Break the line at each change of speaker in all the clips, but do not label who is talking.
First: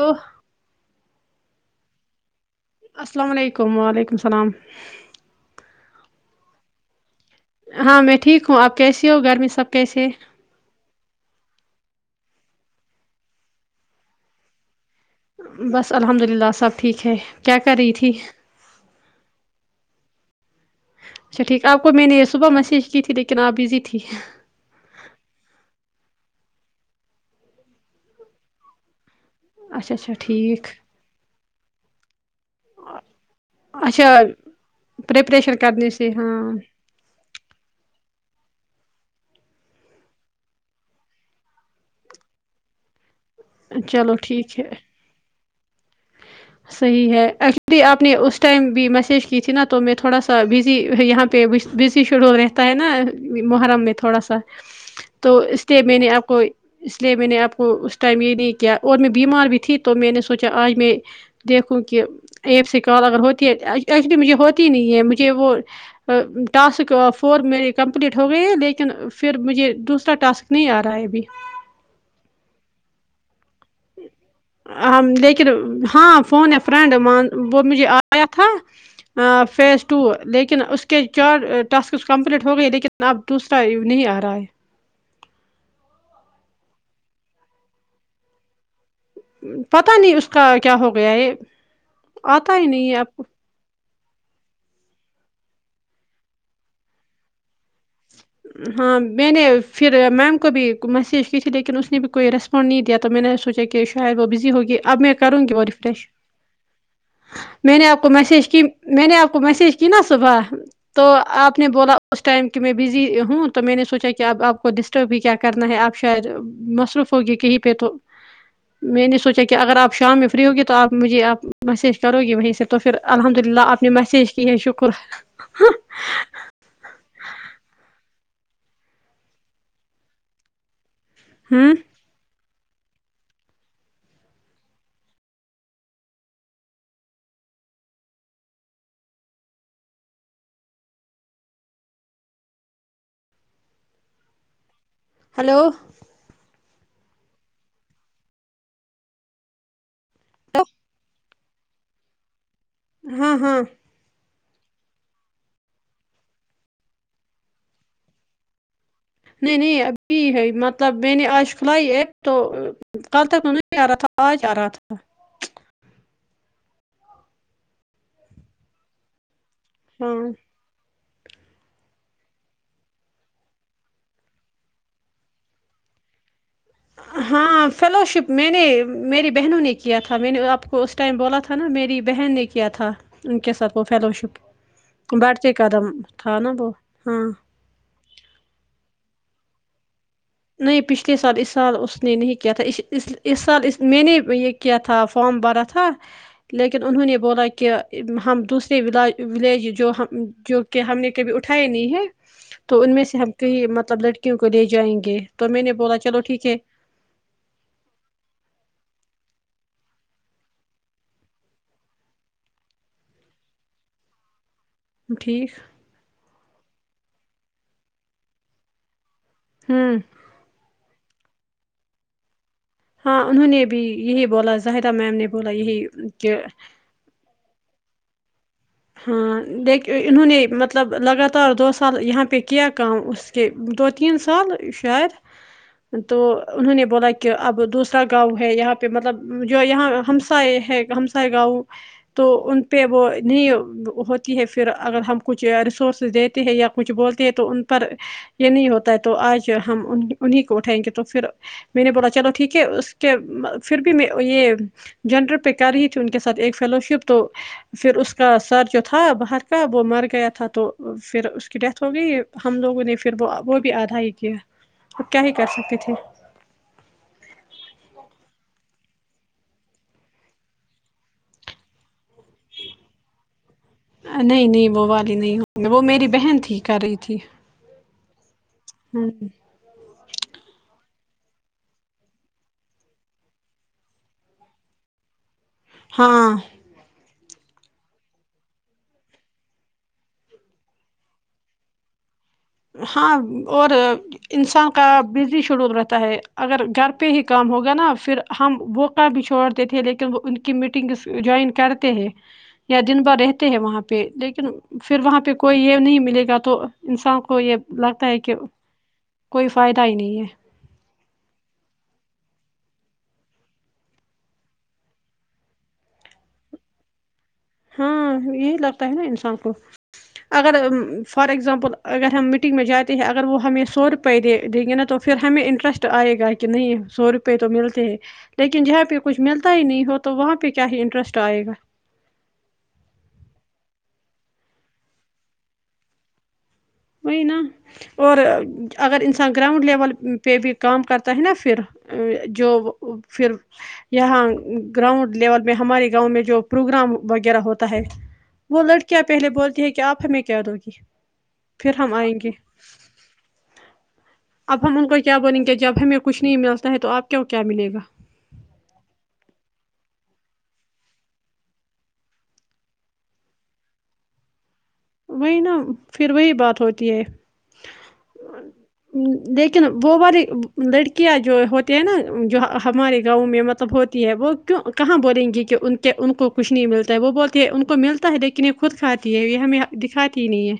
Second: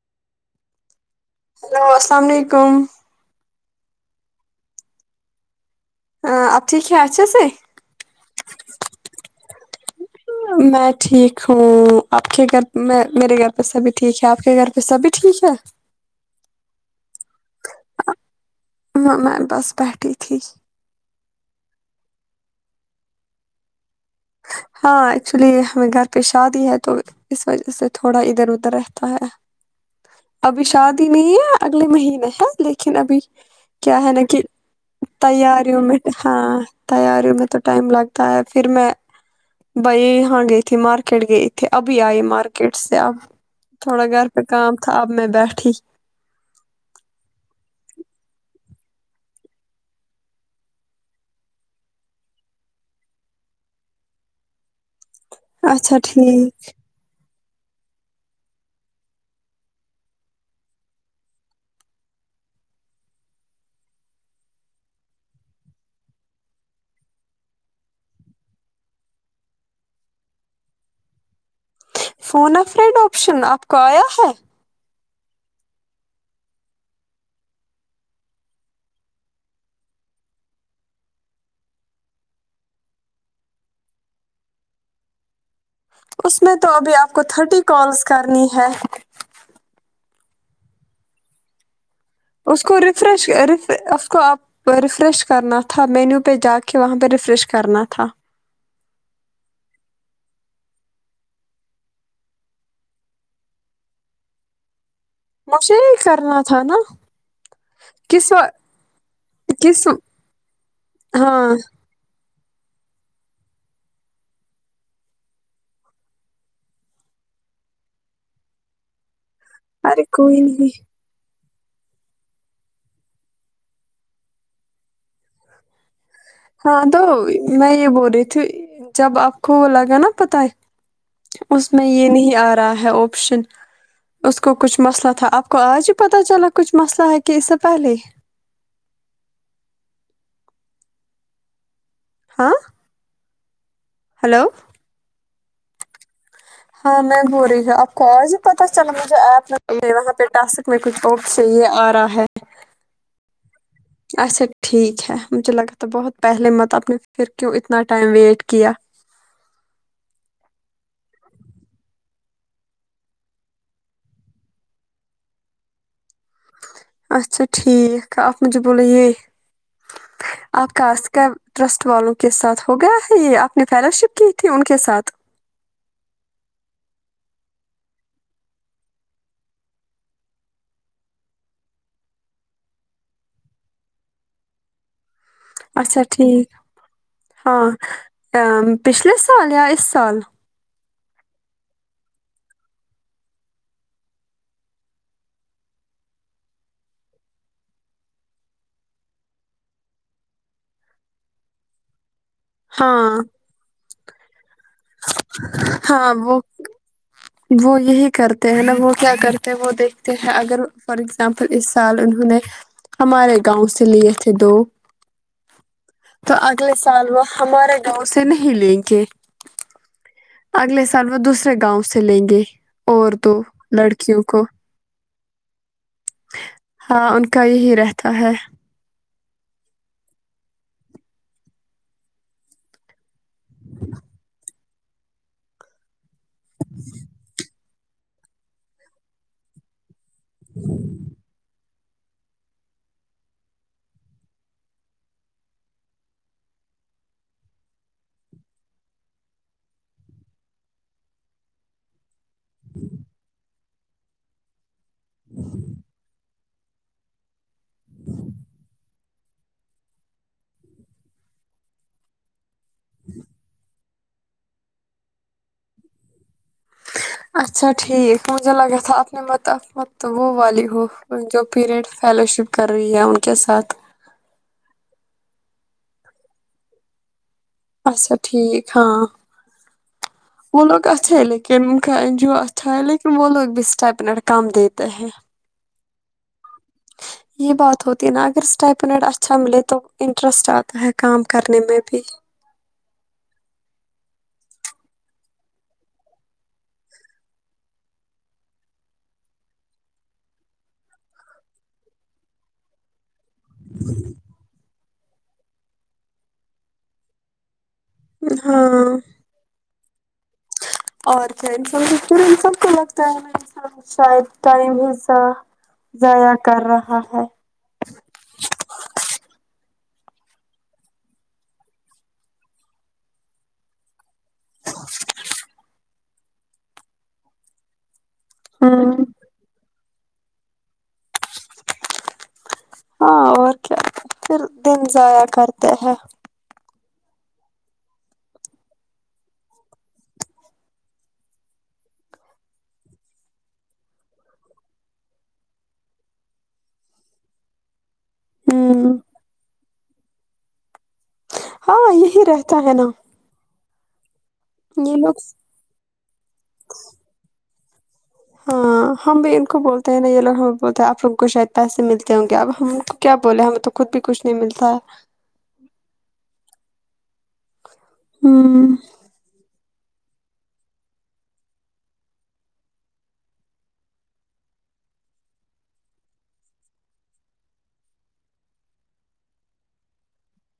اہ
hello السلام علیکم
السلام علیکم و علیکم السلام
اب ٹھیک ہے اچھے سے
ہاں میں ٹھیک ہوں آپ کیسی ہو گھر میں سب کیسے ہے
میں ٹھیک ہوں آپ کے گھر میں میرے گھر پہ سبھی ٹھیک ہے آپ کے گھر پہ سبھی ٹھیک ہے
بس الحمد للہ سب ٹھیک ہے کیا کر رہی تھی
وہ میں بس بیٹھی تھی
اچھا ٹھیک آپ کو میں نے یے صبح میسیج کی تھی لیکن آپ بزی تھی
ہاں ایکچولی ہمیں گھر پے شادی ہے تو اس وجہ سے تھوڑا ادھر ادھر رہتا ہے
اچھا اچھا
ابھی
ٹھیک
شادی نہیں ہے اگلے مہینے ہے لیکن ابھی کیا ہے
اچھا
نا کی
پریپریشن
تیاریوں
کرنے
میں
سے
ہاں تیاریوں میں تو ٹائم لگتا ہے پھر میں بائی ہاں گئے تھی مارکیٹ گئی تھے ابھی آئی مارکیٹ سے اب تھوڑا
چلو
گھر پے
ٹھیک ہے
کام تھا اب میں بیٹھی
صحیح ہے ایکچولی آپ نے اس ٹائم بھی میسج کی تھی نا تو میں تھوڑا سا بزی یہاں پے پے بزی شیڈول رہتا ہے نا محرم میں تھوڑا سا تو اس لیے
اچھا
میں نے آپ کو
ٹھیک
اس لیے میں نے آپ کو اس ٹائم یے نہیں کیا اور میں بیمار بھی تھی تو میں نے سوچا آج میں دیکھوں کہ ایپ سے کال اگر ہوتی ہے ایکچولی مجھے ہوتی نہیں ہے مجھے وہ ٹاسک فور میری کمپلیٹ ہو گئی ہے لیکن پھر مجھے دوسرا ٹاسک نہیں آ رہا ہے ابھی
فون افریڈ آپشن آپ کو آیا ہے
لیکن ہاں فون ہے فرینڈ وہ مجھے آیا تھا فیز ٹو لیکن اس کے چار ٹاسکس کمپلیٹ ہو گئی لیکن اب دوسرا نہیں آ رہا ہے
اس میں تو ابھی آپ کو تھرٹی کالس کرنی ہے
پتہ نہیں اس کا کیا ہو گیا یے
اس کو ریفریش رفر اس کو آپ وہ ریفریش کرنا تھا مینیو پے جا کے وہاں پے ریفریش کرنا تھا
ہاں میں نے پھر میم کو بھی میسیج کی تھی لیکن اس نے بھی کوئی ریسپ پانڈ نہیں دیا تو میں نے سوچا کہ شاید وہ بزی ہوگی اب میں کروں گی وہ
مجھے
ریفریش
کرنا تھا نا
میں نے آپ کو
کس و...
میسج کی میں نے آپ کو میسج
کس
کی نا صبح تو
ہاں
آپ نے بولا اس ٹائم کی میں بزی ہوں تو میں نے سوچا کی اب آپ کو ڈسٹرب بھی کیا کرنا ہے آپ شاید مصروف ہوگی کہیں پے تو میں نہیں سوچا کہ اگر آپ
ارے
شام میں
کوئی
فری ہوگی تو
نہیں
آپ مجھے آپ میسیج کرو گی وہیں سے تو پھر الحمد للہ آپ نے میسیج کی ہے شکر ہاں
ہاں تو میں یے بول رہی تھی جب آپ کو وہ لگا نا پتہ ہے اس
ہوں
میں یل نہیں آ رہا ہے آپشن اس کو کچھ مسئلہ تھا آپ کو آج ہی پتہ چلا کچھ مسئلہ ہے کہ اس سے پہلے ہی ہاں ہلو
ہلو
ہاں میں بول رہی ہوں آپ کو آج پتہ چلا مجھے ایپ وہاں پے ڈسک میں کچھ صحیح ہے آ رہا ہے
ہاں ہاں
اچھا ٹھیک ہے مجھے لگا تھا بہت پہلے مت آپ نے پھر کیوں اتنا ٹائم ویٹ کیا
نہیں نہیں ابھی ہے مطلب میں نے آج فلائی ایک تو کل تک نہیں آ رہا تھا آج آ رہا تھا
اچھا ٹھیک آپ مجھے بولے یے
ہاں
آپ کا آسکا ٹرسٹ والوں کے ساتھ ہو گیا ہے یے آپ نے فیلو شپ کی تھی ان کے ساتھ
ہاں فیلو شپ میں نے میری بہنوں نے کیا تھا میں نے آپ کو اس ٹائم بولا تھا نا میری بہن نے کیا تھا ان کے ساتھ وہ فیلو شپ بڑہتے قدم
اچھا
تھا
ٹھیک
نا وہ ہاں
ہاں پچھلے سال یا اس سال
نہیں پچھلے سال اس سال اس نے نہیں کیا تھا اس اس اس سال اس میں نے یہ کیا تھا فارم بھرا تھا لیکن انہوں نے بولا کہ ہم دوسرے ولاج ولیج جو ہم جو کہ ہم نے کبھی اٹھائے نہیں ہے تو ان
ہاں
میں سے ہم کہیں مطلب لڑکیوں کو لے جائیں گے تو میں نے بولا
ہاں
چلو
وہ
ٹھیک ہے
وہ یہی کرتے ہیں نا وہ کیا کرتے ہیں وہ دیکھتے ہیں اگر فار ایگزامپل اس سال انہوں نے ہمارے گاؤں سے لیے تھے دو
ٹھیک
تو اگلے سال وہ ہمارے گاؤں سے نہیں لیں گے
ہمم
اگلے سال وہ دوسرے گاؤں سے لیں گے اور
ہاں
دو
انہوں نے بھی
لڑکیوں
یہی
کو
بولا زاہدہ میم نے بولا یہی کہ
ہاں ان کا یہی رہتا ہے
ہاں دیکھ انہوں نے مطلب لگاتار دو سال یہاں پہ کیا کام اس دو تین سال شاید تو انہوں نے بولا کہ اب دوسرا گاؤں ہے یہاں پہ مطلب جو یہاں ہم ہمس ہے ہمسائے گاؤں تو ان پہ وہ نہیں ہوتی ہے پھر اگر ہم کچھ ریسورسز دیتے ہیں یا کچھ بولتے ہیں تو ان پر یہ نہیں ہوتا ہے تو آج ہم انہیں کو اٹھائیں گے تو پھر میں نے بولا چلو ٹھیک ہے اس کے پھر بھی میں یہ جنڈر پہ کر رہی تھی ان کے ساتھ ایک فیلو شپ تو پھر اس کا سر جو تھا باہر کا وہ مر گیا تھا تو پھر اس کی ڈیتھ ہو گئی ہم لوگوں نے پھر وہ وہ بھی آدھا ہی کیا ا کیا ہی کر سکتی تھے
اچھا ٹھیک مجھے لگا تھا اپنے مت مت وہ والی ہو جو پیریڈ فیلوشپ کر رہی ہے ان کے ساتھ
نہیں نہیں وہ والی نہیں ہو وہ میری بہن تھی کر رہی تھی
اچھا ٹھیک ہاں
ہ
وہ لوگ اچھے ہے لیکن ان کا این جی او اچھا ہے لیکن وہ لوگ بھی اسٹ منٹ کام دیتے ہیں
ہاں
یہ بات ہوتی ہے نا اگر اسٹیپنڈ اچھا ملے تو انٹرسٹ آتا ہے کام کرنے میں بھی
ہاں اور انسان کا بزی شیڈول رہتا ہے اگر گھر پہ ہی کام ہوگا نا پھر ہم وہو کام بھی چھوڑتے تھے لیکن وہ ان کی میٹنگس جوائن کرتے ہیں یا دن بھررہتے ہیں وہاں پہ لیکن پھر وہاں پہ کوئی یہ نہیں ملے گا تو انسان کو یہ لگ تا ہے کہ
ہاں
کوئی فائدہ ہی نہیں ہے
اور کیا انسانہی کو نہیں سب کو لگتا ہے نا انسان شاید ٹائم حصہ ضائع کر رہا ہے
ہاں یہی لگتا ہے نا انسان کو اگر فار ایگزامپل اگر ہم میٹنگ میں جاتے ہیں اگر وہ ہمیں سو روپئے دے دیں گے نا تو پھر ہمیں انٹرسٹ آئے گا کہ نہیں سو روپئے تو ملتے ہیں لیکن جہاں پہ
ہمم
کچھ ملتا ہی نہیں ہو تو وہاں پہ کیا ہی انٹرسٹ آئے گا
ہاں اور کیا پھر دن ضائع کرتے ہیں
وہ نا اور اگر انسان گراؤنڈ لیول پہ بھی کام کرتا ہے نا پھر ا جو پھر یہاں گراؤنڈ لیول میں ہمارے گاؤں میں جو پروگرام وغیرہ ہوتا ہے وہ
ہمم
لڑکیاں پہلے بولتی ہے کہ آپ ہمیں کیا د گی پھر
ہاں
ہم آئیں
یہی
گے
رہتا ہے نا
اب ہم ان کو
یہ
کیا
لوگ
بولیں گے جب ہمیں کچھ نہیں ملتا ہے تو آپ کے کیا ملے گا
ہاں ہم بھی ان کو بولتے ہیں نا یہ لگ ہم بھی بولتے ہیں آپ ہم کو شاید پیسے ملتے ہوں گے اب ہم ان کو کیا بولے ہمیں تو خود بھی کچھ نہیں ملتا ہے
وہی نا پھر وہی بات ہوتی ہے
ہمم
لیکن وہ بڑ لڑکیاں جو ہوتے ہیں نا جو ہمارے گاؤں میں مطلب ہوتی ہے وہ کیوں کہاں بولیں گی کہ کے ان کو کچھ نہیں ملتا ہے وہ بولتی ہے ان کو ملتا ہے لیکن یہ خود کھاتی ہے یہ ہمیں دکھاتی ہی نہیں ہے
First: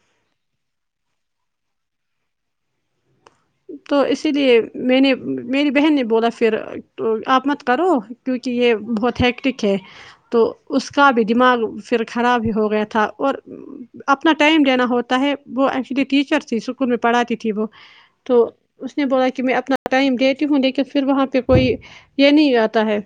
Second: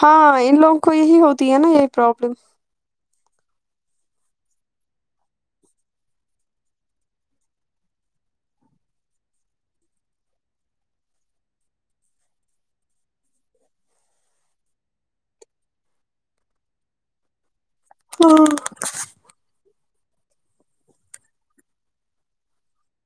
ہاں ان لوگوں کو یہی ہوتی ہے نا یہی پروابلم
تو اسی لیے میں نے میری بہن نے بولا پھر تو آپ مت کرو کیونکہ یہ بہت ہیٹک ہے تو اس کا بھی دماغ پھر خراب ہی ہو گیا تھا اور اپنا ٹائم لینا ہوتا ہے وہ ایکچولی ٹیچر تھی اسکول میں پڑھاتی تھی وہ تو
ہاں
اس نے بولا کہ میں اپنا ٹائم دیتی ہوں لیکن پھر وہاں پہ کوئی یہ نہیں آتا ہے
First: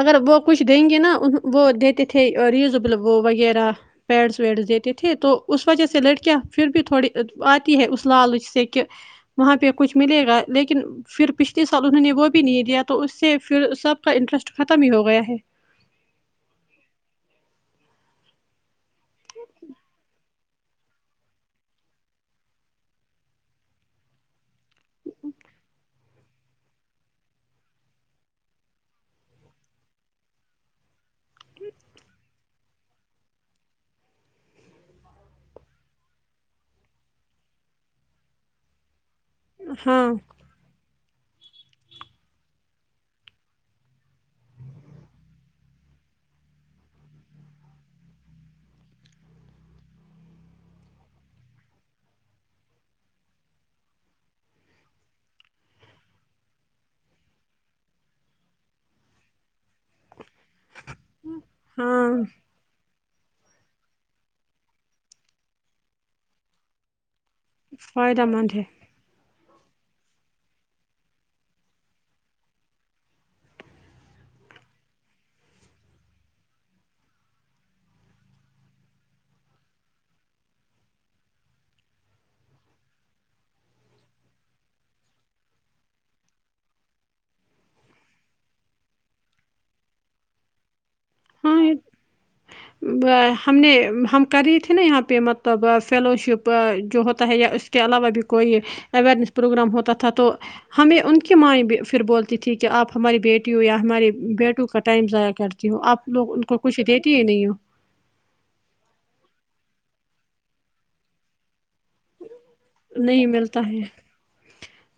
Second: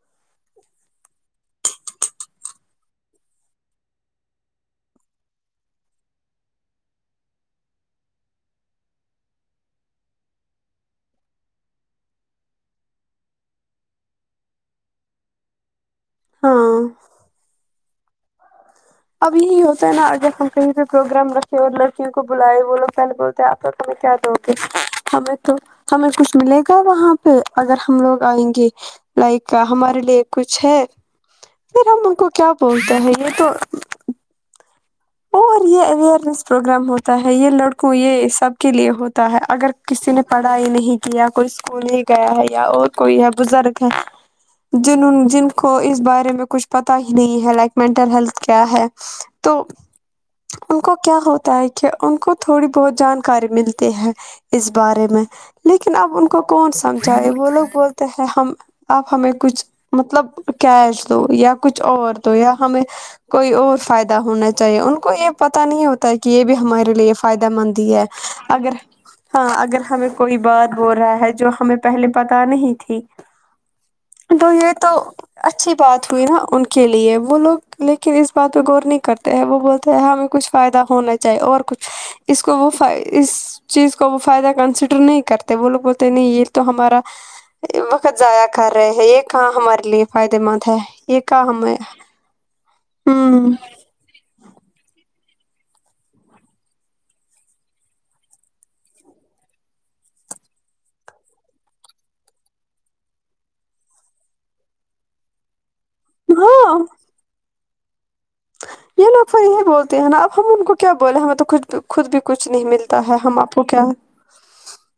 اگر وہ کچھ دیں گے نا ان وہ دیتے تھے ریزبل وہ وغیرہ پیڈس ویڈس دیتے تھے تو اس وجہ سے لڑکیاں پھر بھی تھوڑی آتی ہے اس لالچ سے کہ وہاں پہ کچھ ملے گا لیکن پھر پچھلے سال انہوں نے وہ بھی نہیں دیا تو اس سے پھر سب کا انٹرسٹ ختم ہی ہو گیا ہے
ہاں اب یہی ہوتا ہے نا اگر ہم کہیں پہ پروگرام رکھے اور لڑکیوں کو بلائے وہ لوگ پہلے بہ آ تو کیا دو گے ہمیں تو ہمیں کچھ ملے گا وہاں پہ اگر ہم لوگ آئیں گے لائک ہمارے لیے کچھ ہے پھر ہم ان کو کیا بولتے ہیں یہ تو اور یہ اوئرنیس پروگرام ہوتا ہے یہ لڑکوں یہ سب کے لیے ہوتا تا ہے اگر
ہاں
کسی نے پڑھ پڑھائی نہیں کیا کوئی اسکول ہی گیا ہے یا اور کوئی ہے بزرگ ہے جن جن کو اس بارے میں کچھ پتاہ ہی نہیں ہے لائک مینٹل ہیلتھ کیا ہے تو ان کو کیا ہوتا ہے کہ ان کو تھوڑی بہت جانکاری ملتی ہے اس بارے میں لیکن اب ان کو کون سمجھائے وہ لوگ بولتے ہیں ہم اپ ہمیں کچھ مطلب کیش دو یا کچھ
ہاں
اور دو یا ہمیں کوئی اور فائدہ ہونا چاہیے ان کو یہ پت نہیں ہوتا ہے کہ یہ بھی ہمارے لیے فائدہ مند ہی ہے
فائدہ مند ہے
اگر ہاں اگر ہمیں کوئی بات بول رہا ہے جو ہمیں پہلے پتا نہیں تھی تو یہ تو اچھی بات ہوئی نا ان کے لیے وہ لوگ لیکن اس بات پہ غور نہیں کرتے وہ بولتا ہیں ہمیں کچھ فائدہ ہونا چاہیے اور کچھ اس کو وہ فاہ اس اس چیز کو وہ فائدہ کنسیڈر نہیں کرتے وہ لوگ بولتے نہیں یہ تو ہمارا وقت ضائع کر رہے ہیں یہ کہاں ہمارے لیے فائدے مند ہے یہ کہاں
ہاں
ہمیں ہوں
ہم نے ہم کر رہی تھی نا یہاں پہ مطلب فیلوشپ جو ہوتا ہے یا اس کے علاوہ بھی کوئی اویرنیس پروگرام ہوتا تھا تو ہمیں ان کی مائ پھر بولتی تھی کہ آپ ہماری بیٹی ہو یا ہمارے بیٹوں کا ٹائم ضائع کرتی ہو آپ لوگ ان کو
ہاں
کچھ دیتی ہی نہیں ہو
یہ لوگ سا ہی بولتے ہیں نا اب ہم ان کو کیا بول ہمیں تو کچھ بھی خود بھی کچھ نہیں ملتا ہے
نہیں
ہم آپ
ملتا
کو کیا ہے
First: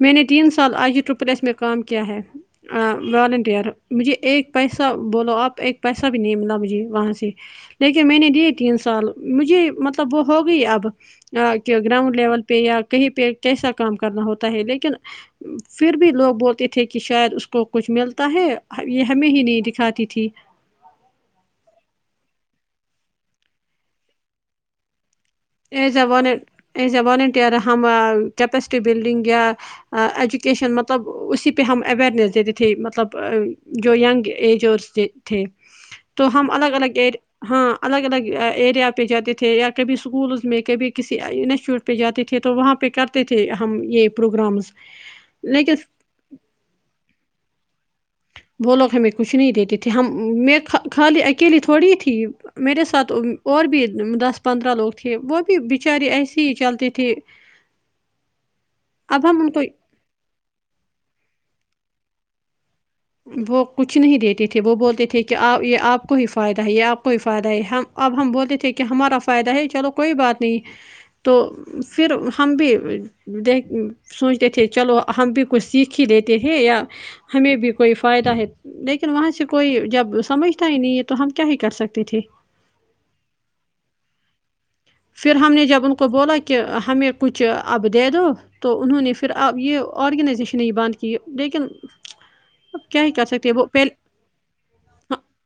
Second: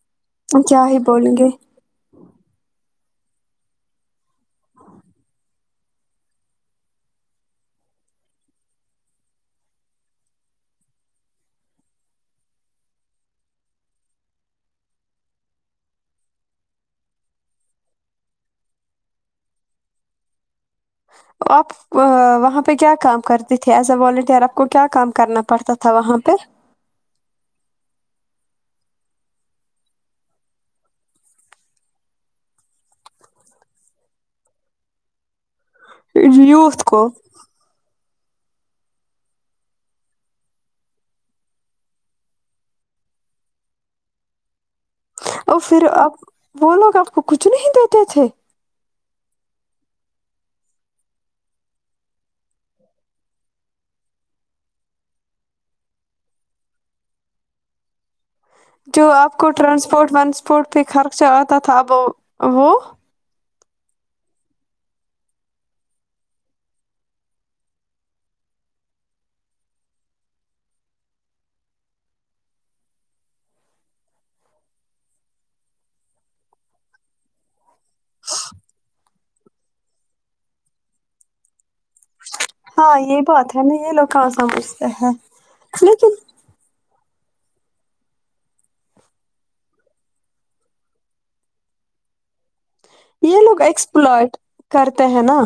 میں نے تین سال آج یہ ٹرپلیس میں کام کیا ہے والنٹیئر مجھے ایک پیسہ بولو آپ ایک پیسہ بھی نہیں ملا مجھے وہاں سے لیکن میں نے دیے تین سال مجھے مطلب وہ ہو گئی اب کہ گراؤنڈ لیول پہ یا کہیں پہ کیسا کام کرنا ہوتا ہے لیکن پھر بھی لوگ بولتے تھے کہ شاید اس کو کچھ ملتا ہے یہ ہمیں ہی نہیں دکھاتی تھی
اپ وہاں پہ کیا کام کرتے تھے ایز اے والنٹر اپ کو کیا کام کرنا پڑتا تھا
ایز اے
وہاں پہ
والنٹ ایز اے والنٹیر ہم جیبسٹری بلڈنگ گا ایجوکیشن مطلب اسی پہ ہم اوئیرنیس دیتے تھے مطلب جو ینگ ایج اور اتھے تو ہم الگ
یوتھ
الگ
کو
ایر ہاں الگ الگ ایریا پہ جاتے تھے یا کبھی اسکولز میں کبھی کسی انسٹیوٹ پہ جاتے تھے تو وہاں پہ کرتے تھے ہم یہ پروگرامس
اور پھر اب وہ لوگ اپ کو کچھ نہیں دیتے تھے
وہ لوگ ہمیں کچھ نہیں دیتے تھے ہم میں خا خالی اکیلی تھوڑی تھی میرے ساتھ اور بھی دس پندرہ لوگ تھے وہ بھی بیچاری ایسے ہی چلتی تھی
جو اپ کو ٹرانسپورٹ وانسپورٹ پہ خرچہ اتا تھا اب وہ
وہ کچھ نہیں دیتے تھے وہ بولتے تھے کہ اپ یہ اپ کو ہی فائدہ ہے یہ اپ کو ہی فائدہ ہے ہا اب ہم بولتے تھے کہ ہمارا فائدہ ہے چلو کوئی بات نہیں تو پھر ہم بھی دیک سوچتے تھے چلو ہم بھی کچھ سیکھ ہی لیتے تھے یا ہمیں بھی کوئی فائدہ ہے لیکن وہاں سے کوئی جب سمجھتا ہی نہیں ہے تو ہم کیا ہی کر سکتے تھے
ہاں یہی بات ہے یہ لوگ کہاں سمجھ
پھر ہم نے جب ان کو بولا کہ ہمیں کچھ اب دے دو تو انہوں نے پھر آپ یہ ارگنائزیشن ہی بند کی لیکن اب کیا ہی کر
یہ
سکتے
لوگ
وہ پہلے
ایکسپلٹ کرتے ہیں نا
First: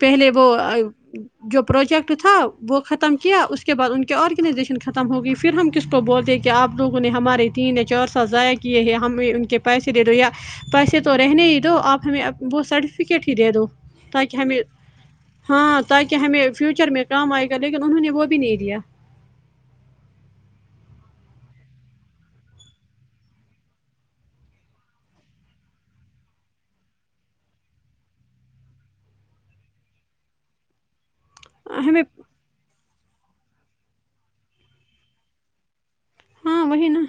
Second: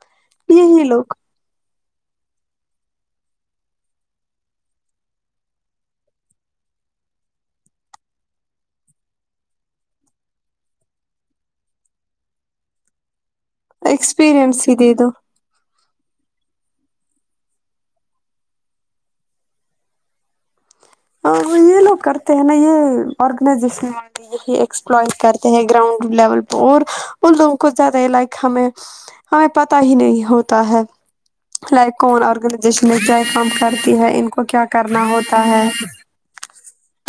پہلے وہ
یہی لوگ
جو پروجیکٹ تھا وہ ختم کیا اس کے بعد ان کی ارگنائزیشن ختم ہو گئی پھر ہم کس کو بولتے کہ اپ لوگوں نے ہمارے تین یا چار سال ضائع یہ ہے ہمیں ان کے پیسے دے دو یا پیسے تو رہنے ہی دو اپ ہمیں وہ سرٹیفکیٹ ہی دے دو تاکہ ہمیں
ایکسپیرئنس ہی دے دو
ہاں تاکہ ہمیں فیوچر میں کام ائے گا لیکن انہوں نے وہ بھی نہیں دیا
ہاں یہ لوگ کرتے ہیں نا یہ ارگنائزیشن یہی ایکسپلئ کرتے ہیں گراؤنڈ لیول پہ اور ان لوگوں کو زیادہ ہی لائک ہمیں ہمیں پتہ ہی نہیں ہوتا ہے
ہمیں
لائک اور ارگنائزیشن جائے کام کرتی ہے ان کو کیا کرنا ہوتا ہے
ہم وہی نا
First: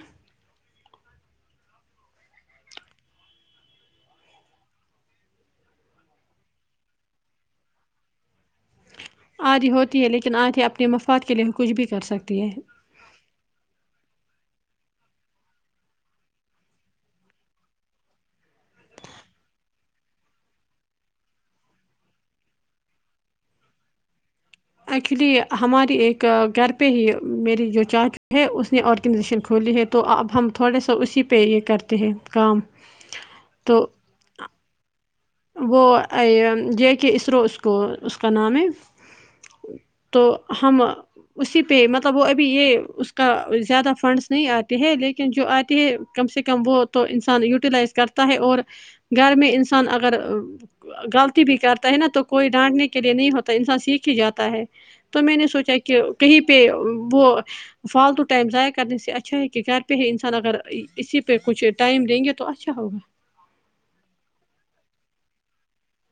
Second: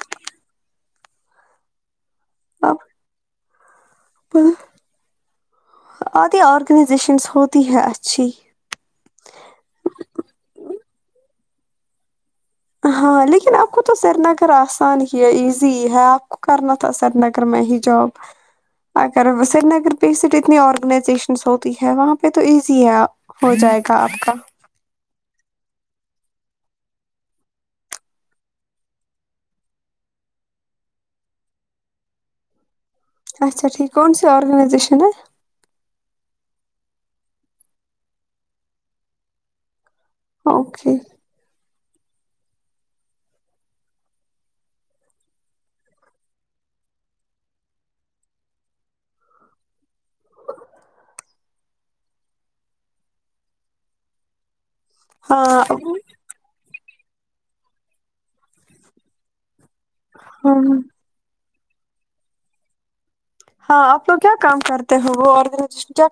ہاب ادھی ارگنائزیشن ہوتی ہے اچھی
ادھی ہوتی ہے لیکن ا کے اپنے مفاد کے لیے کچھ بھی کر سکتی ہے
ہاں لیکن آپ کو تو سری نگر اسان ہی ہے ایزی ہے اپ کو کرنا تو سری نگر میں ہی جاب اگر سری نگر پہ اتنی ارگنائزیشنس ہوتی ہے وہاں پہ تو ایزی ہے ہو جائے گا اپ کا
ایکیولی ہماری ایک گھر پہ ہی میری جو چا ہے اس نے ارگنائزیشن کھولی ہے تو تو اب ہم تھوڑے سہ اسی پہ ہی کرتے ہیں کام
اچھا
تو
ٹھیک کون سی ارگنائزیشن ہے
وہ جے کے اسرو اس کو اس کا نام ہے تو ہم
اوکے
اسی پہ مطلب وہ ابھی اس کا زیادہ فنڈز نہیں اتے ہیں لیکن جو اتی ہے کم سے کم وہ تو انسان بیوٹیلائز کرتا ہے اور گھر میں انسان اگر غلطی بھی کرتا ہے نا تو کوئی ڈانٹ نے کے لیے نہیں ہوتا انسان سیکھ ہی جاتا ہے تو میں نے
ہاں
سوچا کہ کہیں پہ وہ فالتو ٹائم ضائع کرنے سے اچھا ہے کہ گھر پہ انسان اگر اسی پہ کچھ ٹائم دیں گے تو اچھا ہوگا
ہاں آپ لوگ کیا کام کرتے ہو وہ اور کیا